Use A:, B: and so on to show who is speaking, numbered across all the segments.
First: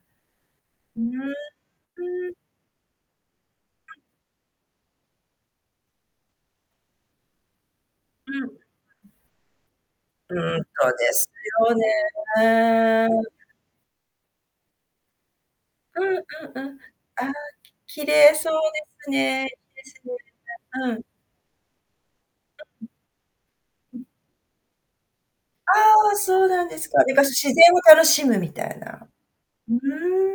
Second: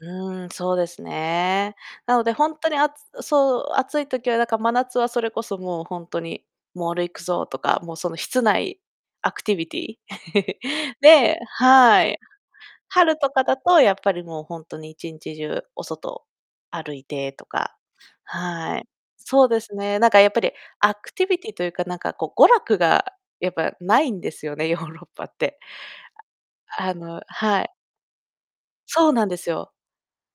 A: うーん。そうで
B: うー
A: す
B: ん、
A: ね。なの
B: う
A: で、
B: ん。
A: ほんとにあつうそう、暑
B: [unintelligible]
A: い時は、だか、真夏はそれこそもうほんとに、モール行くぞ、とか、もう、そのひ
B: う
A: つ
B: ん。
A: ないアクティビティ、
B: うん、そうです
A: で
B: よ
A: はい。春
B: ね。
A: とかだとやっぱり、もう、ほんとに一日中お
B: うん
A: 外
B: うんうん。
A: 歩い
B: あ
A: て
B: あ、
A: とか
B: き綺麗そう
A: は
B: で
A: い。
B: すね。
A: そ
B: いい
A: うです
B: で
A: ね。
B: す
A: なん
B: よね、
A: かやっぱり
B: だん
A: ア
B: うん。
A: クティビティというか、なんか、こう、娯
B: あ、
A: 楽
B: うん。
A: がやっぱ
B: う
A: な
B: ん。
A: いんですよね、ヨーロッパって。
B: ああ、そうなんです
A: あ、あ
B: か。で
A: の
B: か、し自
A: は
B: 然
A: い。
B: を楽しむみたいな。
A: そうなんです
B: う
A: よ。
B: う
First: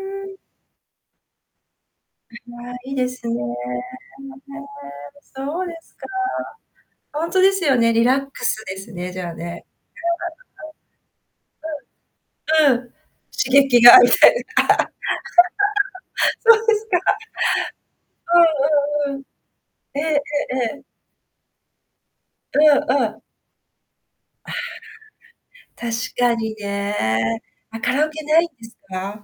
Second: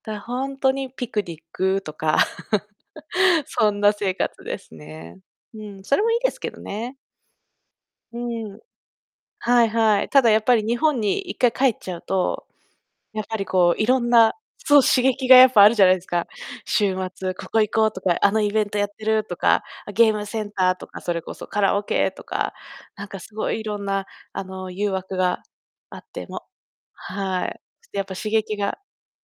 A: だ
B: ーん。
A: ほんとに、ピクニックとか、
B: うはあ、いいですね、え、も、へ
A: そんな生活で
B: え、
A: すね。
B: うすそ
A: う
B: うで
A: ん、
B: す
A: それ
B: か。
A: もいいですけどね。
B: ほんとですよね、リ
A: う
B: ラック
A: ーん。
B: スですね、じゃあ
A: は
B: ね。
A: いはい。ただ、やっぱり、日本に一回帰っちゃうと、
B: 週末とうん。うん。
A: やっぱり、
B: 刺
A: こ
B: 激
A: う、い
B: が、
A: ろん
B: みたい
A: な
B: な
A: そう刺激がやっぱあるじゃないすか？
B: そうです
A: 週
B: か。
A: 末、ここ行こう、とか、あのイベントやって
B: うんうんう
A: る、
B: ん。
A: とか、あ、
B: ええ
A: ゲームセン
B: ええ
A: タ
B: え
A: ー
B: え。
A: とか、それこそカラオケとか、
B: うん
A: なん
B: う
A: か
B: ん。
A: すごいいろんな、あ
B: あ、は
A: の、誘惑が
B: あ。確
A: あって、
B: か
A: も
B: にね。
A: はい。
B: あ、カ
A: やっ
B: ラオ
A: ぱ
B: ケ
A: 刺
B: ないん
A: 激
B: です
A: が
B: か？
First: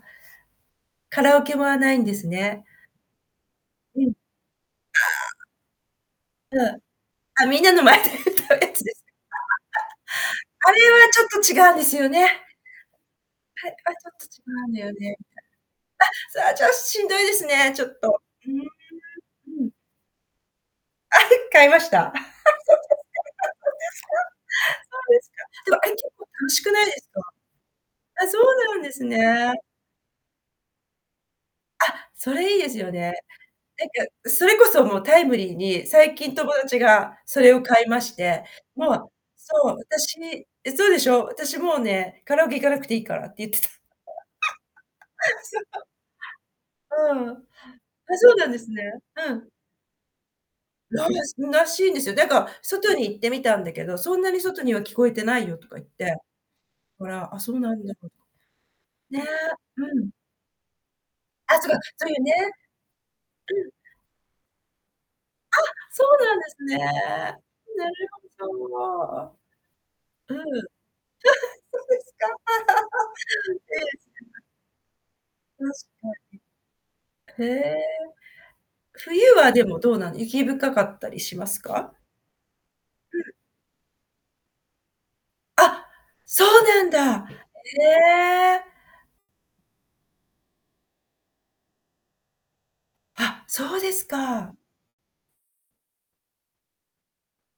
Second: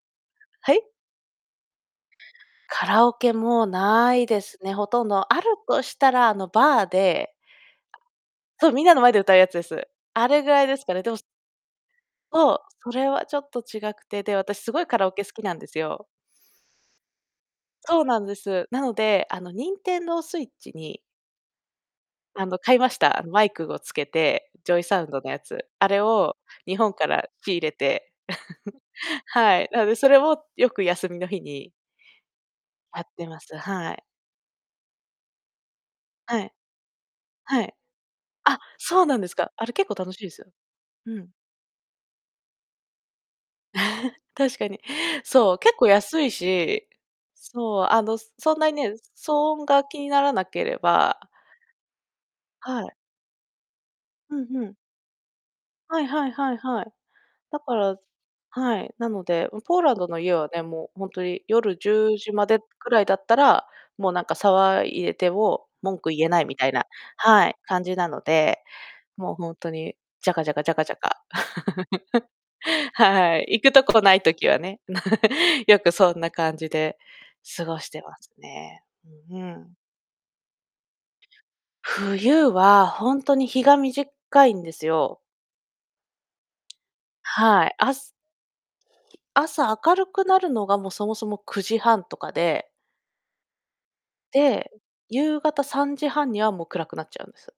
A: はい？
B: カラオケはないんですね。
A: カラオケも
B: うん。あ
A: 無いですね、ほとんど。ある
B: あ。
A: としたら、あの、
B: うん。
A: バーで
B: あ、みんなの前で歌う
A: そう、
B: やつ
A: みん
B: で
A: なの
B: す。
A: 前で歌うやつです。あれぐらい
B: あ、あった。あ
A: です
B: れ
A: かね、で
B: は
A: も、
B: ち
A: す
B: ょっと違うんですよね。
A: そう、それはちょっと
B: はい、
A: 違
B: あ、
A: く
B: ちょっ
A: て、
B: と
A: で、
B: 違
A: 私
B: う
A: す
B: んだ
A: ご
B: よ
A: いカラオ
B: ね、
A: ケ
B: み
A: 好きなんですよ。
B: たいな。あ、そ、あ、じゃ、しんどいですね、ちょっ
A: そうな
B: と。
A: んで
B: ふーん、
A: す。なので、あの、
B: うん。
A: ニンテンドースイッチに
B: あれ、買いました？そ
A: あの、買いました。あの、マイクごつけて、ジョイサウン
B: うで
A: ド
B: す
A: のや
B: か。
A: つ。
B: そうですか。でもあ
A: あ
B: れ、
A: れ
B: 結構
A: を
B: 楽しく
A: 日
B: ないで
A: 本か
B: すか？
A: ら仕入れて。
B: あ、そうなんです ね。
A: はい、なので、それも、よく、休みの日に
B: あ、それいいですよ
A: あっ
B: ね。
A: てます、
B: なん
A: はい。
B: かそれこそもうタイムリーに、最近
A: はい。
B: 友達がそれ
A: は
B: を
A: い。
B: 買いまして、
A: あ、
B: も
A: そう
B: う
A: なんですか、あ
B: そ
A: れ
B: う、
A: 結構楽
B: 私
A: しいすよ。
B: え、そうでし
A: う
B: ょ、
A: ん。
B: 私もうね、カラオケ行かなくていいからって言ってた。
A: 確かに。そう、
B: そ
A: 結構
B: う。
A: 安いし、
B: うん。
A: そう、あ
B: あ、
A: の、
B: そ
A: す
B: うなん
A: そ
B: で
A: んな
B: す
A: に
B: ね。
A: ね、騒
B: うん。
A: 音が気にならなけれ
B: ら
A: ば
B: しらしいんですよ。だか、
A: は
B: 外
A: い。
B: に行ってみたんだけど、そんな
A: う
B: に
A: ん、
B: 外
A: ふ
B: に
A: ん。
B: は聞こえてないよとか言っ
A: はい
B: て。
A: はいはいはい。
B: ほら。あ、そう
A: だ
B: な
A: か
B: んだ
A: ら
B: ほ
A: はい。な
B: ね、
A: ので、うん、ポーラン
B: う
A: ド
B: ん。
A: の家はね、もう、ほんとに、
B: あ、そう
A: 夜
B: か、
A: じ
B: そ
A: ゅ
B: うい
A: う
B: うね。
A: じまでくらいだったら、
B: うん。
A: もう、なんか、騒いでて
B: あ！
A: も文
B: そ
A: 句
B: う
A: 言え
B: なん
A: な
B: で
A: い、み
B: す
A: たい
B: ね。
A: なはい、感
B: なる
A: じなの
B: ほ
A: で、もう、
B: ど。
A: ほんとに、ジ
B: う
A: ャ
B: ん。あ、は、
A: カジャカジャカジャカ。
B: そう ですか。
A: はい。行 く
B: え
A: と
B: え。
A: こ
B: て
A: ない
B: か
A: 時はね。な
B: 確
A: よくそん
B: か
A: な感じで
B: に。へ
A: 過
B: え。
A: ごしてますね。
B: 冬
A: うん、ふ
B: は、で
A: ん。
B: も、どうなの？雪深かったりしますか？
A: 冬は、ほ
B: う
A: ん
B: ん。
A: とに日が短いんですよ。
B: あ！そうなんだ！
A: はい、あす
B: へえ。
A: 朝明るくなるのが、もう、そもそも、9時半とかで
B: あ、そうですか。
A: で、夕方3時半にはもう暗くなっちゃうんです。